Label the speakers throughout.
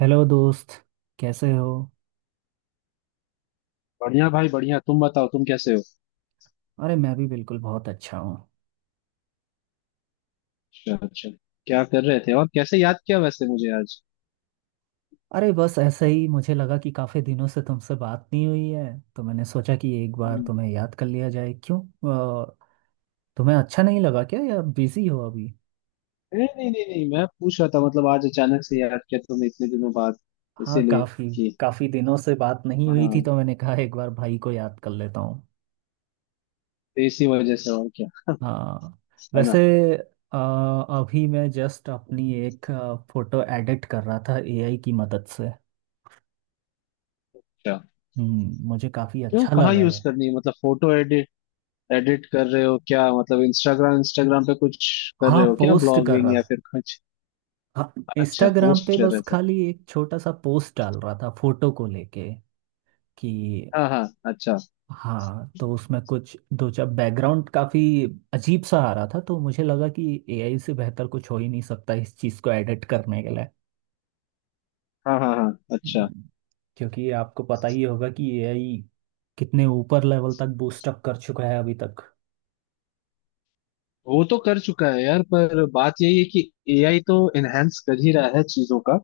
Speaker 1: Hello दोस्त। कैसे हो।
Speaker 2: बढ़िया भाई, बढ़िया। तुम बताओ, तुम कैसे हो।
Speaker 1: अरे मैं भी बिल्कुल बहुत अच्छा हूँ।
Speaker 2: अच्छा, अच्छा। क्या कर रहे थे, और कैसे याद किया वैसे मुझे आज।
Speaker 1: अरे बस ऐसे ही मुझे लगा कि काफ़ी दिनों से तुमसे बात नहीं हुई है, तो मैंने सोचा कि एक बार
Speaker 2: हम्म।
Speaker 1: तुम्हें याद कर लिया जाए, क्यों। अ, तुम्हें अच्छा नहीं लगा क्या, या बिजी हो अभी।
Speaker 2: नहीं नहीं नहीं नहीं, मैं पूछ रहा था मतलब आज अचानक से याद किया तुमने इतने दिनों बाद,
Speaker 1: हाँ,
Speaker 2: इसीलिए
Speaker 1: काफ़ी
Speaker 2: कि।
Speaker 1: काफ़ी दिनों से बात नहीं हुई थी,
Speaker 2: हाँ,
Speaker 1: तो मैंने कहा एक बार भाई को याद कर लेता हूँ।
Speaker 2: तो इसी वजह से और क्या।
Speaker 1: हाँ।
Speaker 2: है
Speaker 1: वैसे,
Speaker 2: ना।
Speaker 1: अ, अभी मैं जस्ट अपनी एक फ़ोटो एडिट कर रहा था एआई की मदद से।
Speaker 2: अच्छा।
Speaker 1: हम्म, मुझे काफ़ी
Speaker 2: क्यों,
Speaker 1: अच्छा
Speaker 2: कहाँ
Speaker 1: लगा
Speaker 2: यूज
Speaker 1: ये।
Speaker 2: करनी है, मतलब फोटो एडिट, एडिट कर रहे हो क्या, मतलब इंस्टाग्राम, इंस्टाग्राम पे कुछ कर
Speaker 1: हाँ,
Speaker 2: रहे हो क्या,
Speaker 1: पोस्ट कर
Speaker 2: ब्लॉगिंग
Speaker 1: रहा
Speaker 2: या
Speaker 1: था।
Speaker 2: फिर कुछ?
Speaker 1: हाँ,
Speaker 2: अच्छा,
Speaker 1: इंस्टाग्राम पे
Speaker 2: पोस्ट कर
Speaker 1: बस
Speaker 2: रहे थे।
Speaker 1: खाली एक छोटा सा पोस्ट डाल रहा था फोटो को लेके कि।
Speaker 2: हाँ हाँ, अच्छा।
Speaker 1: हाँ, तो उसमें कुछ दो चार बैकग्राउंड काफी अजीब सा आ रहा था, तो मुझे लगा कि एआई से बेहतर कुछ हो ही नहीं सकता इस चीज को एडिट करने के लिए।
Speaker 2: हाँ हाँ हाँ, अच्छा।
Speaker 1: हम्म। क्योंकि आपको पता ही होगा कि एआई कितने ऊपर लेवल तक बूस्ट अप कर चुका है अभी तक।
Speaker 2: वो तो कर चुका है यार, पर बात यही है कि एआई तो एनहेंस कर ही रहा है चीजों का।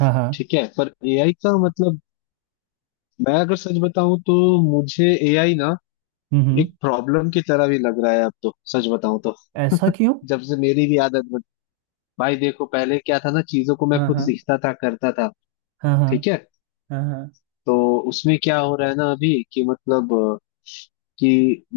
Speaker 1: हाँ हाँ।
Speaker 2: ठीक है, पर एआई का मतलब, मैं अगर सच बताऊं तो, मुझे एआई ना
Speaker 1: हम्म।
Speaker 2: एक प्रॉब्लम की तरह भी लग रहा है अब तो, सच बताऊं तो,
Speaker 1: ऐसा क्यों।
Speaker 2: जब से मेरी भी आदत भाई देखो, पहले क्या था ना, चीजों को मैं
Speaker 1: हाँ
Speaker 2: खुद
Speaker 1: हाँ
Speaker 2: सीखता था, करता था।
Speaker 1: हाँ हाँ
Speaker 2: ठीक है।
Speaker 1: हाँ हाँ
Speaker 2: तो उसमें क्या हो रहा है ना अभी, कि मतलब कि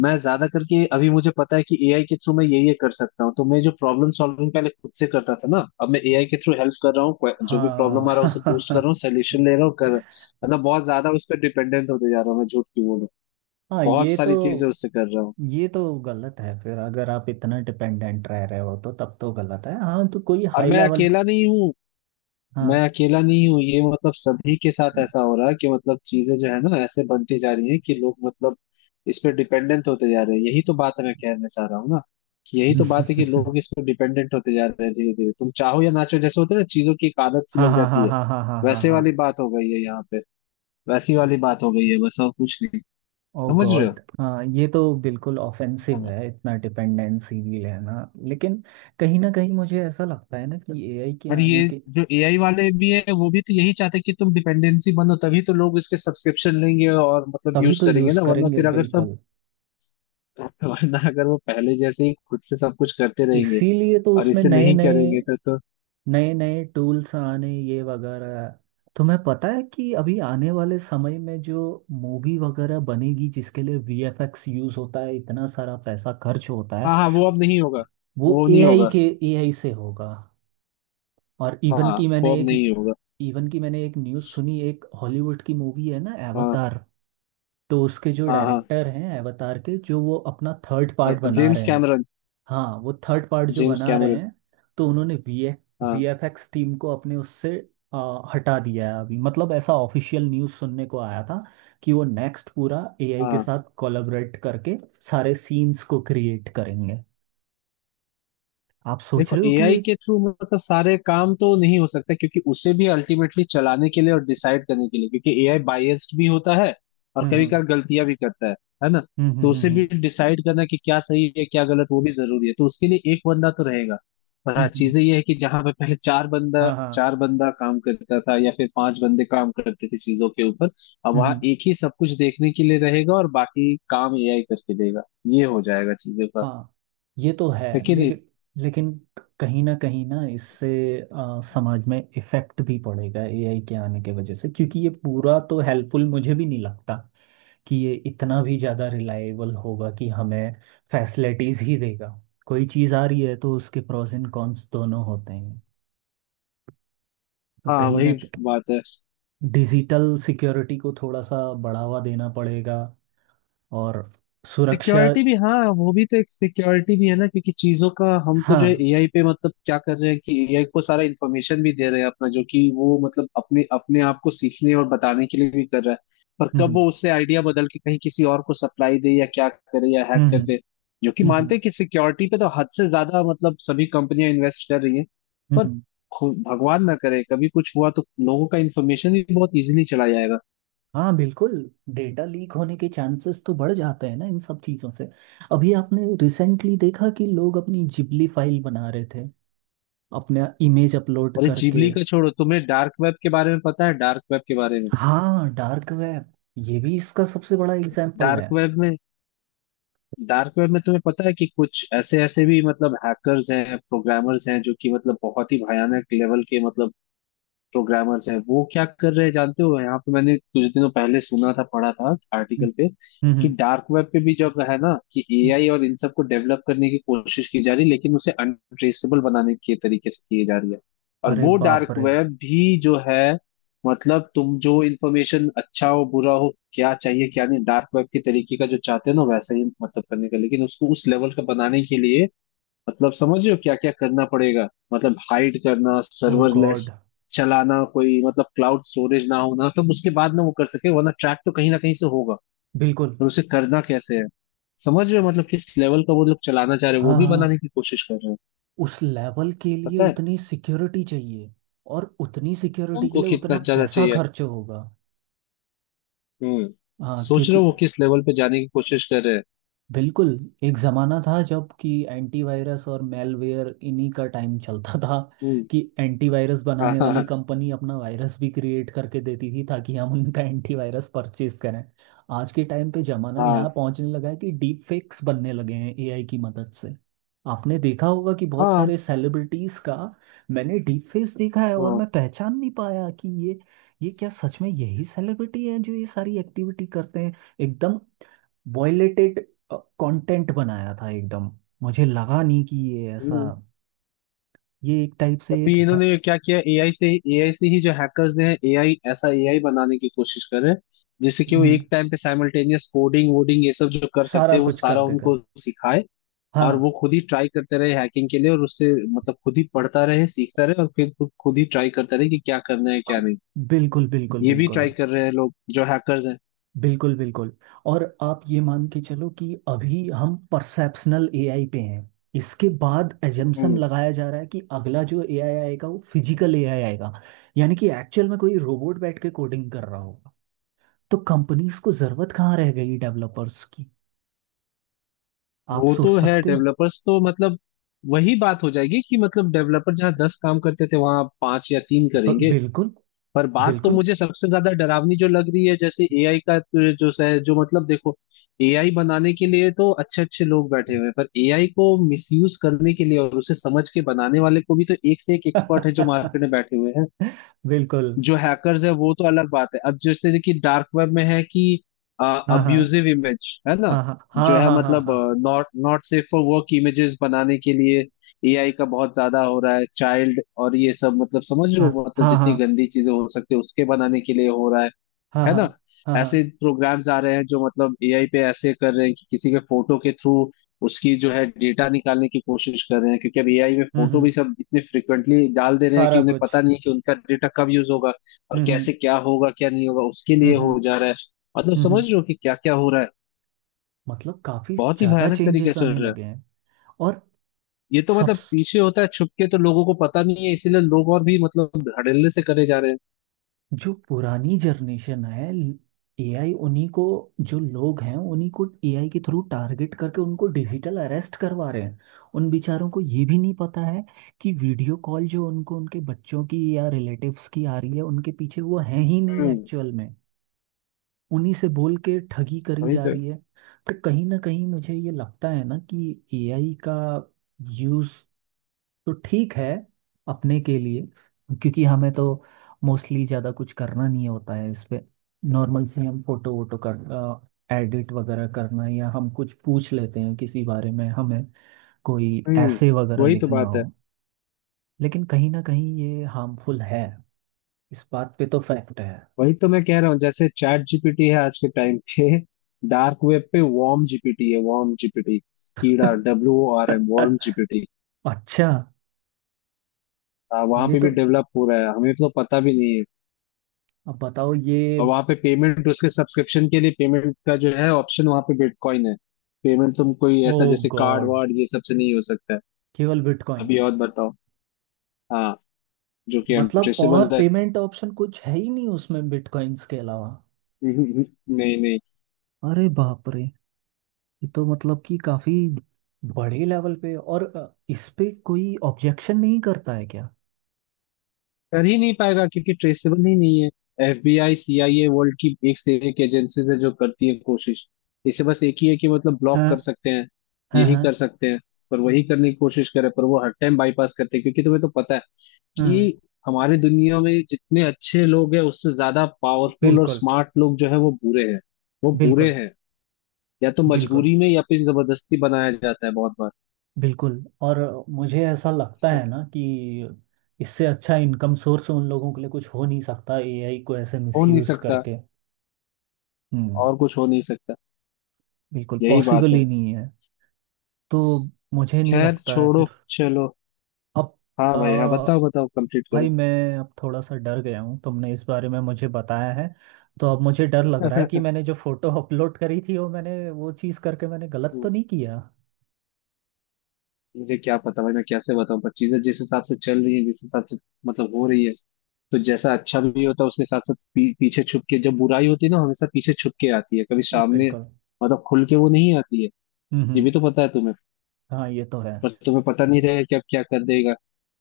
Speaker 2: मैं ज्यादा करके अभी मुझे पता है कि एआई के थ्रू मैं ये कर सकता हूँ, तो मैं जो प्रॉब्लम सॉल्विंग पहले खुद से करता था ना, अब मैं एआई के थ्रू हेल्प कर रहा हूँ, जो भी
Speaker 1: हाँ।
Speaker 2: प्रॉब्लम आ रहा है उसे पूछ कर रहा हूँ, सोल्यूशन ले रहा हूँ, कर मतलब बहुत ज्यादा उस पर डिपेंडेंट होते जा रहा हूँ, मैं झूठ क्यों बोलूँ।
Speaker 1: हाँ,
Speaker 2: बहुत
Speaker 1: ये तो,
Speaker 2: सारी चीजें उससे कर रहा हूँ।
Speaker 1: ये तो गलत है फिर। अगर आप इतना डिपेंडेंट रह रहे हो तो तब तो गलत है। हाँ, तो कोई
Speaker 2: और
Speaker 1: हाई
Speaker 2: मैं
Speaker 1: लेवल की।
Speaker 2: अकेला नहीं हूँ।
Speaker 1: हाँ।
Speaker 2: मैं अकेला नहीं हूँ, ये मतलब सभी के साथ ऐसा हो रहा है, कि मतलब चीजें जो है ना ऐसे बनती जा रही हैं कि लोग मतलब इस पे डिपेंडेंट होते जा रहे हैं, यही तो बात मैं कहना चाह रहा हूँ ना। कि यही तो बात है कि लोग इस पे डिपेंडेंट होते जा रहे हैं धीरे धीरे, तुम चाहो या ना चाहो, जैसे होता है ना चीजों की एक आदत सी
Speaker 1: हाँ
Speaker 2: लग
Speaker 1: हाँ हाँ
Speaker 2: जाती है,
Speaker 1: हाँ हाँ हाँ हाँ
Speaker 2: वैसे
Speaker 1: हाँ।
Speaker 2: वाली बात हो गई है यहाँ पे। वैसी वाली बात हो गई है बस, और कुछ नहीं।
Speaker 1: ओ
Speaker 2: समझ रहे हो।
Speaker 1: गॉड, हाँ ये तो बिल्कुल ऑफेंसिव
Speaker 2: हाँ।
Speaker 1: है इतना डिपेंडेंसी भी लेना। लेकिन कहीं ना कहीं मुझे ऐसा लगता है ना कि एआई के
Speaker 2: और
Speaker 1: आने
Speaker 2: ये
Speaker 1: के,
Speaker 2: जो एआई वाले भी है वो भी तो यही चाहते हैं कि तुम डिपेंडेंसी बनो, तभी तो लोग इसके सब्सक्रिप्शन लेंगे और मतलब
Speaker 1: तभी
Speaker 2: यूज
Speaker 1: तो
Speaker 2: करेंगे
Speaker 1: यूज़
Speaker 2: ना, वरना
Speaker 1: करेंगे
Speaker 2: फिर अगर सब
Speaker 1: बिल्कुल।
Speaker 2: वरना अगर वो पहले जैसे ही खुद से सब कुछ करते रहेंगे
Speaker 1: इसीलिए तो
Speaker 2: और
Speaker 1: उसमें
Speaker 2: इसे नहीं करेंगे तो।
Speaker 1: नए नए टूल्स आने ये वगैरह। तुम्हें पता है कि अभी आने वाले समय में जो मूवी वगैरह बनेगी जिसके लिए वीएफएक्स यूज होता है, इतना सारा पैसा खर्च होता है।
Speaker 2: हाँ हाँ, वो अब नहीं होगा।
Speaker 1: वो
Speaker 2: वो नहीं
Speaker 1: एआई
Speaker 2: होगा।
Speaker 1: के एआई से होगा। और
Speaker 2: हाँ, वो अब नहीं होगा।
Speaker 1: इवन की मैंने एक न्यूज़ सुनी, एक हॉलीवुड की मूवी है ना,
Speaker 2: हाँ
Speaker 1: एवतार। तो उसके जो
Speaker 2: हाँ हाँ,
Speaker 1: डायरेक्टर हैं एवतार के, जो वो अपना थर्ड पार्ट
Speaker 2: हाँ,
Speaker 1: बना
Speaker 2: जेम्स
Speaker 1: रहे हैं।
Speaker 2: कैमरन।
Speaker 1: हाँ, वो थर्ड पार्ट जो
Speaker 2: जेम्स
Speaker 1: बना रहे
Speaker 2: कैमरन।
Speaker 1: हैं, तो उन्होंने वी
Speaker 2: हाँ
Speaker 1: वीएफएक्स टीम को अपने उससे हटा दिया है अभी, मतलब ऐसा ऑफिशियल न्यूज़ सुनने को आया था कि वो नेक्स्ट पूरा एआई के
Speaker 2: हाँ।
Speaker 1: साथ कोलैबोरेट करके सारे सीन्स को क्रिएट करेंगे। आप सोच
Speaker 2: देखो,
Speaker 1: रहे हो कि
Speaker 2: एआई
Speaker 1: ये।
Speaker 2: के थ्रू मतलब सारे काम तो नहीं हो सकते, क्योंकि उसे भी अल्टीमेटली चलाने के लिए और डिसाइड करने के लिए, क्योंकि एआई बायस्ड भी होता है और
Speaker 1: हम्म
Speaker 2: कभी
Speaker 1: हम्म
Speaker 2: कभार गलतियां भी करता है ना।
Speaker 1: हम्म
Speaker 2: तो
Speaker 1: हम्म
Speaker 2: उसे भी
Speaker 1: हम्म
Speaker 2: डिसाइड करना कि क्या सही है क्या गलत, वो भी जरूरी है, तो उसके लिए एक बंदा तो रहेगा। पर हाँ,
Speaker 1: हम्म।
Speaker 2: चीजें ये है कि जहां पे पहले
Speaker 1: हाँ
Speaker 2: चार बंदा काम करता था या फिर पांच बंदे काम करते थे चीजों के ऊपर, अब वहां
Speaker 1: हाँ।
Speaker 2: एक ही सब कुछ देखने के लिए रहेगा और बाकी काम एआई करके देगा। ये हो जाएगा चीजों का,
Speaker 1: हाँ, ये तो है।
Speaker 2: है कि नहीं।
Speaker 1: लेकिन, लेकिन कहीं ना इससे समाज में इफेक्ट भी पड़ेगा एआई के आने के वजह से, क्योंकि ये पूरा तो हेल्पफुल मुझे भी नहीं लगता कि ये इतना भी ज़्यादा रिलायबल होगा कि हमें फैसिलिटीज़ ही देगा। कोई चीज़ आ रही है तो उसके प्रोस एंड कॉन्स दोनों होते हैं। तो
Speaker 2: हाँ,
Speaker 1: कहीं ना,
Speaker 2: वही बात है।
Speaker 1: डिजिटल सिक्योरिटी को थोड़ा सा बढ़ावा देना पड़ेगा, और सुरक्षा।
Speaker 2: सिक्योरिटी भी हाँ, वो भी तो एक सिक्योरिटी भी है ना, क्योंकि चीजों का, हम तो जो है
Speaker 1: हाँ।
Speaker 2: एआई पे मतलब क्या कर रहे हैं कि एआई को सारा इन्फॉर्मेशन भी दे रहे हैं अपना, जो कि वो मतलब अपने अपने आप को सीखने और बताने के लिए भी कर रहा है। पर कब
Speaker 1: हम्म
Speaker 2: वो उससे आइडिया बदल के कहीं किसी और को सप्लाई दे, या क्या करे, या हैक
Speaker 1: हम्म
Speaker 2: कर
Speaker 1: हम्म
Speaker 2: दे। जो कि
Speaker 1: हम्म
Speaker 2: मानते
Speaker 1: हम्म,
Speaker 2: हैं कि सिक्योरिटी पे तो हद से ज्यादा मतलब सभी कंपनियां इन्वेस्ट कर रही हैं, पर
Speaker 1: हम्म।
Speaker 2: भगवान ना करे कभी कुछ हुआ तो लोगों का इन्फॉर्मेशन भी बहुत इजीली चला जाएगा।
Speaker 1: हाँ, बिल्कुल। डेटा लीक होने के चांसेस तो बढ़ जाते हैं ना इन सब चीज़ों से। अभी आपने रिसेंटली देखा कि लोग अपनी जिबली फाइल बना रहे थे अपना इमेज अपलोड
Speaker 2: अरे,
Speaker 1: करके।
Speaker 2: जीवली का छोड़ो, तुम्हें डार्क वेब के बारे में पता है? डार्क वेब के बारे में?
Speaker 1: हाँ, डार्क वेब, ये भी इसका सबसे बड़ा एग्जाम्पल
Speaker 2: डार्क
Speaker 1: है।
Speaker 2: वेब में, डार्क वेब में तुम्हें पता है कि कुछ ऐसे ऐसे भी मतलब हैकर्स हैं, प्रोग्रामर्स हैं, जो कि मतलब बहुत ही भयानक लेवल के मतलब प्रोग्रामर्स हैं। वो क्या कर रहे हैं जानते हो, यहाँ पे मैंने कुछ दिनों पहले सुना था, पढ़ा था
Speaker 1: हम्म
Speaker 2: आर्टिकल पे, कि
Speaker 1: हम्म,
Speaker 2: डार्क वेब पे भी जब है ना कि
Speaker 1: हम्म।
Speaker 2: एआई और इन सबको डेवलप करने की कोशिश की जा रही है, लेकिन उसे अनट्रेसेबल बनाने के तरीके से किए जा रही है। और
Speaker 1: अरे
Speaker 2: वो
Speaker 1: बाप
Speaker 2: डार्क
Speaker 1: रे।
Speaker 2: वेब भी जो है, मतलब तुम जो इन्फॉर्मेशन, अच्छा हो बुरा हो, क्या चाहिए क्या नहीं, डार्क वेब के तरीके का जो चाहते हैं ना वैसा ही मतलब करने का, लेकिन उसको उस लेवल का बनाने के लिए, मतलब समझ रहे हो क्या क्या करना पड़ेगा। मतलब हाइड करना,
Speaker 1: ओ गॉड।
Speaker 2: सर्वरलेस चलाना, कोई मतलब क्लाउड स्टोरेज ना होना, तब उसके बाद ना वो कर सके, वरना ट्रैक तो कहीं ना कहीं से होगा।
Speaker 1: बिल्कुल।
Speaker 2: पर उसे करना कैसे है, समझ रहे हो मतलब किस लेवल का वो लोग चलाना चाह रहे हैं, वो
Speaker 1: हाँ
Speaker 2: भी
Speaker 1: हाँ।
Speaker 2: बनाने की कोशिश कर रहे हैं।
Speaker 1: उस लेवल के लिए
Speaker 2: पता है
Speaker 1: उतनी सिक्योरिटी चाहिए, और उतनी सिक्योरिटी के
Speaker 2: उनको
Speaker 1: लिए उतना
Speaker 2: कितना ज्यादा
Speaker 1: पैसा
Speaker 2: चाहिए।
Speaker 1: खर्च होगा।
Speaker 2: हम्म।
Speaker 1: हाँ,
Speaker 2: सोच रहे हो
Speaker 1: क्योंकि,
Speaker 2: वो किस लेवल पे जाने की कोशिश कर रहे हैं।
Speaker 1: बिल्कुल। एक ज़माना था जब कि एंटीवायरस और मेलवेयर इन्हीं का टाइम चलता था
Speaker 2: हम्म।
Speaker 1: कि एंटीवायरस
Speaker 2: हाँ
Speaker 1: बनाने वाली
Speaker 2: हाँ
Speaker 1: कंपनी अपना वायरस भी क्रिएट करके देती थी ताकि हम उनका एंटीवायरस परचेज करें। आज के टाइम पे ज़माना
Speaker 2: हाँ
Speaker 1: यहाँ पहुँचने लगा है कि डीप फेक्स बनने लगे हैं एआई की मदद से। आपने देखा होगा कि बहुत
Speaker 2: हाँ हाँ
Speaker 1: सारे सेलिब्रिटीज़ का, मैंने डीप फेस देखा है और
Speaker 2: हाँ,
Speaker 1: मैं पहचान नहीं पाया कि ये क्या सच में यही सेलिब्रिटी है जो ये सारी एक्टिविटी करते हैं। एकदम वायलेटेड कंटेंट बनाया था एकदम। मुझे लगा नहीं कि ये ऐसा,
Speaker 2: हाँ।
Speaker 1: ये एक टाइप से एक
Speaker 2: अभी
Speaker 1: है।
Speaker 2: इन्होंने क्या किया, एआई से ही, एआई से ही, जो हैकर्स ने, एआई ऐसा एआई बनाने की कोशिश कर रहे हैं, जिससे कि वो
Speaker 1: हम्म,
Speaker 2: एक टाइम पे साइमल्टेनियस कोडिंग वोडिंग ये सब जो कर सकते
Speaker 1: सारा
Speaker 2: हैं, वो
Speaker 1: कुछ कर
Speaker 2: सारा
Speaker 1: देगा।
Speaker 2: उनको सिखाए। और
Speaker 1: हाँ।
Speaker 2: वो खुद ही ट्राई करते रहे हैकिंग के लिए, और उससे मतलब खुद ही पढ़ता रहे, सीखता रहे, और फिर खुद खुद ही ट्राई करता रहे कि क्या करना है क्या
Speaker 1: खु-
Speaker 2: नहीं।
Speaker 1: बिल्कुल बिल्कुल
Speaker 2: ये भी ट्राई
Speaker 1: बिल्कुल।
Speaker 2: कर रहे हैं लोग, जो हैकर्स हैं।
Speaker 1: बिल्कुल बिल्कुल। और आप ये मान के चलो कि अभी हम परसेप्शनल एआई पे हैं। इसके बाद एजम्पशन
Speaker 2: हम्म।
Speaker 1: लगाया जा रहा है कि अगला जो एआई आएगा वो फिजिकल एआई आएगा, यानी कि एक्चुअल में कोई रोबोट बैठ के कोडिंग कर रहा होगा। तो कंपनीज को जरूरत कहाँ रह गई डेवलपर्स की। आप
Speaker 2: वो
Speaker 1: सोच
Speaker 2: तो है,
Speaker 1: सकते हो।
Speaker 2: डेवलपर्स तो मतलब वही बात हो जाएगी कि मतलब डेवलपर जहाँ 10 काम करते थे, वहां पांच या तीन करेंगे।
Speaker 1: बिल्कुल।
Speaker 2: पर बात तो
Speaker 1: बिल्कुल।
Speaker 2: मुझे सबसे ज्यादा डरावनी जो लग रही है, जैसे एआई का तो जो मतलब देखो, एआई बनाने के लिए तो अच्छे अच्छे लोग बैठे हुए हैं, पर एआई को मिसयूज करने के लिए और उसे समझ के बनाने वाले को भी तो एक से एक एक्सपर्ट है जो मार्केट में बैठे हुए हैं।
Speaker 1: बिल्कुल।
Speaker 2: जो हैकर्स है वो तो अलग बात है। अब जैसे कि डार्क वेब में है कि
Speaker 1: हाँ हाँ
Speaker 2: अब्यूजिव इमेज है ना,
Speaker 1: हाँ
Speaker 2: जो
Speaker 1: हाँ
Speaker 2: है
Speaker 1: हाँ हाँ
Speaker 2: मतलब
Speaker 1: हाँ
Speaker 2: not not safe for work images बनाने के लिए एआई का बहुत ज्यादा हो रहा है, चाइल्ड और ये सब, मतलब समझ रहे
Speaker 1: हाँ
Speaker 2: हो, मतलब
Speaker 1: हाँ हाँ
Speaker 2: जितनी गंदी चीजें हो सकती है उसके बनाने के लिए हो रहा है
Speaker 1: हाँ
Speaker 2: है
Speaker 1: हाँ
Speaker 2: ना।
Speaker 1: हाँ हाँ
Speaker 2: ऐसे
Speaker 1: हाँ।
Speaker 2: प्रोग्राम्स आ रहे हैं जो मतलब एआई पे ऐसे कर रहे हैं कि किसी के फोटो के थ्रू उसकी जो है डेटा निकालने की कोशिश कर रहे हैं, क्योंकि अब एआई में फोटो
Speaker 1: हम्म,
Speaker 2: भी सब इतने फ्रिक्वेंटली डाल दे रहे हैं कि
Speaker 1: सारा
Speaker 2: उन्हें
Speaker 1: कुछ।
Speaker 2: पता नहीं है कि उनका डेटा कब यूज होगा और
Speaker 1: हम्म हम्म
Speaker 2: कैसे, क्या होगा क्या नहीं होगा उसके
Speaker 1: हम्म
Speaker 2: लिए
Speaker 1: हम्म
Speaker 2: हो जा रहा है। मतलब
Speaker 1: हम्म,
Speaker 2: समझ
Speaker 1: हम्म।
Speaker 2: रहे हो कि क्या क्या हो रहा है,
Speaker 1: मतलब काफी
Speaker 2: बहुत ही
Speaker 1: ज्यादा
Speaker 2: भयानक तरीके
Speaker 1: चेंजेस
Speaker 2: से हो
Speaker 1: आने
Speaker 2: रहा है।
Speaker 1: लगे हैं, और
Speaker 2: ये तो
Speaker 1: सब।
Speaker 2: मतलब पीछे होता है छुप के, तो लोगों को पता नहीं है, इसीलिए लोग और भी मतलब धड़ल्ले से करे जा रहे हैं।
Speaker 1: जो पुरानी जनरेशन है, एआई उन्हीं को, जो लोग हैं उन्हीं को एआई के थ्रू टारगेट करके उनको डिजिटल अरेस्ट करवा रहे हैं। उन बेचारों को ये भी नहीं पता है कि वीडियो कॉल जो उनको उनके बच्चों की या रिलेटिव्स की आ रही है, उनके पीछे वो है ही नहीं
Speaker 2: हम्म,
Speaker 1: एक्चुअल में। उन्हीं से बोल के ठगी करी
Speaker 2: वही
Speaker 1: जा
Speaker 2: तो।
Speaker 1: रही है। तो कहीं ना कहीं मुझे ये लगता है ना कि एआई का यूज़ तो ठीक है अपने के लिए, क्योंकि हमें तो मोस्टली ज़्यादा कुछ करना नहीं होता है इस पे। नॉर्मल से हम फोटो वोटो कर एडिट वगैरह करना, या हम कुछ पूछ लेते हैं किसी बारे में हमें, कोई
Speaker 2: हम्म,
Speaker 1: ऐसे वगैरह
Speaker 2: वही तो
Speaker 1: लिखना
Speaker 2: बात है।
Speaker 1: हो। लेकिन कहीं ना कहीं ये हार्मफुल है, इस बात पे तो फैक्ट है।
Speaker 2: वही तो मैं कह रहा हूँ, जैसे चैट जीपीटी है आज के टाइम पे, डार्क वेब पे वॉर्म जीपीटी है। वॉर्म जीपीटी, कीड़ा, WORM वॉर्म जीपीटी।
Speaker 1: अच्छा।
Speaker 2: वहां
Speaker 1: ये
Speaker 2: पे भी
Speaker 1: तो,
Speaker 2: डेवलप हो रहा है, हमें तो पता भी नहीं है।
Speaker 1: अब बताओ ये।
Speaker 2: और वहां पे पेमेंट, उसके सब्सक्रिप्शन के लिए पेमेंट का जो है ऑप्शन वहां पे बिटकॉइन है। पेमेंट तुम कोई
Speaker 1: ओ
Speaker 2: ऐसा जैसे कार्ड
Speaker 1: गॉड,
Speaker 2: वार्ड ये सब से नहीं हो सकता है।
Speaker 1: केवल बिटकॉइन।
Speaker 2: अभी और बताओ। हाँ, जो कि
Speaker 1: मतलब और
Speaker 2: अनट्रेसेबल है।
Speaker 1: पेमेंट ऑप्शन कुछ है ही नहीं उसमें बिटकॉइंस के अलावा।
Speaker 2: नहीं नहीं,
Speaker 1: अरे बाप रे। ये तो मतलब कि काफी बड़े लेवल पे। और इस पे कोई ऑब्जेक्शन नहीं करता है क्या।
Speaker 2: कर ही नहीं पाएगा, क्योंकि ट्रेसेबल ही नहीं है। एफबीआई, सीआईए, वर्ल्ड की एक से एक एजेंसीज है जो करती है कोशिश। इसे बस एक ही है कि मतलब ब्लॉक
Speaker 1: हाँ
Speaker 2: कर सकते हैं,
Speaker 1: हाँ।
Speaker 2: यही
Speaker 1: हाँ
Speaker 2: कर सकते हैं। पर वही करने की कोशिश करे, पर वो हर टाइम बाईपास करते हैं, क्योंकि तुम्हें तो पता है
Speaker 1: हाँ।
Speaker 2: कि हमारे दुनिया में जितने अच्छे लोग हैं उससे ज्यादा पावरफुल और
Speaker 1: बिल्कुल।
Speaker 2: स्मार्ट लोग जो है वो बुरे हैं। वो बुरे
Speaker 1: बिल्कुल।
Speaker 2: हैं, या तो
Speaker 1: बिल्कुल।
Speaker 2: मजबूरी में या फिर जबरदस्ती बनाया जाता है बहुत बार।
Speaker 1: बिल्कुल। और मुझे ऐसा लगता है ना कि इससे अच्छा इनकम सोर्स उन लोगों के लिए कुछ हो नहीं सकता एआई को ऐसे
Speaker 2: हो नहीं
Speaker 1: मिसयूज
Speaker 2: सकता,
Speaker 1: करके। हम्म।
Speaker 2: और कुछ हो नहीं सकता,
Speaker 1: बिल्कुल,
Speaker 2: यही
Speaker 1: पॉसिबल
Speaker 2: बात है।
Speaker 1: ही नहीं है। तो मुझे नहीं
Speaker 2: खैर
Speaker 1: लगता है
Speaker 2: छोड़ो,
Speaker 1: फिर।
Speaker 2: चलो।
Speaker 1: अब,
Speaker 2: हाँ भाई, हाँ बताओ बताओ, कंप्लीट करो।
Speaker 1: भाई मैं अब थोड़ा सा डर गया हूँ तुमने इस बारे में मुझे बताया है, तो अब मुझे डर लग रहा है कि मैंने जो फोटो अपलोड करी थी, वो मैंने वो चीज़ करके मैंने गलत
Speaker 2: हम्म,
Speaker 1: तो नहीं किया।
Speaker 2: मुझे क्या पता भाई मैं कैसे बताऊं, पर चीजें जिस हिसाब से चल रही हैं, जिस हिसाब से मतलब हो रही है, तो जैसा अच्छा भी होता है उसके साथ साथ पीछे छुप के जब बुराई होती है ना, हमेशा पीछे छुप के आती है, कभी सामने
Speaker 1: बिल्कुल।
Speaker 2: मतलब खुल के वो नहीं आती है।
Speaker 1: हम्म।
Speaker 2: ये भी तो पता है तुम्हें।
Speaker 1: हाँ, ये तो है।
Speaker 2: पर तुम्हें पता नहीं रहेगा कि अब क्या कर देगा,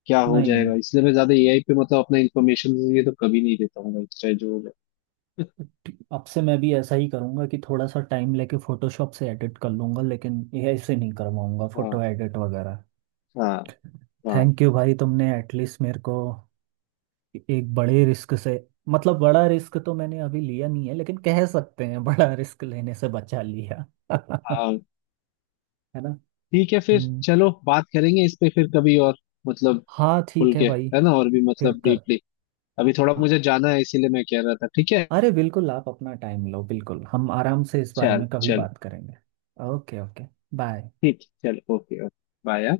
Speaker 2: क्या हो
Speaker 1: नहीं,
Speaker 2: जाएगा, इसलिए मैं ज्यादा एआई पे मतलब अपना इंफॉर्मेशन ये तो कभी नहीं देता हूँ भाई, चाहे जो हो जाए।
Speaker 1: अब से मैं भी ऐसा ही करूँगा कि थोड़ा सा टाइम लेके फोटोशॉप से एडिट कर लूँगा लेकिन ये ऐसे नहीं करवाऊँगा
Speaker 2: हाँ
Speaker 1: फोटो एडिट वगैरह।
Speaker 2: हाँ हाँ
Speaker 1: थैंक यू भाई, तुमने एटलीस्ट मेरे को एक बड़े रिस्क से, मतलब बड़ा रिस्क तो मैंने अभी लिया नहीं है, लेकिन कह सकते हैं बड़ा रिस्क लेने से बचा लिया है
Speaker 2: हाँ,
Speaker 1: ना।
Speaker 2: ठीक है फिर।
Speaker 1: हम्म।
Speaker 2: चलो बात करेंगे इस पे फिर कभी और, मतलब
Speaker 1: हाँ ठीक
Speaker 2: खुल
Speaker 1: है
Speaker 2: के,
Speaker 1: भाई।
Speaker 2: है ना, और भी
Speaker 1: फिर
Speaker 2: मतलब
Speaker 1: कर,
Speaker 2: डीपली, अभी थोड़ा
Speaker 1: हाँ,
Speaker 2: मुझे जाना है इसीलिए मैं कह रहा था। ठीक है,
Speaker 1: अरे बिल्कुल आप अपना टाइम लो, बिल्कुल हम आराम से इस बारे
Speaker 2: चल
Speaker 1: में कभी
Speaker 2: चलो।
Speaker 1: बात करेंगे। Okay okay. बाय।
Speaker 2: ठीक, चलो। Okay okay. बाय।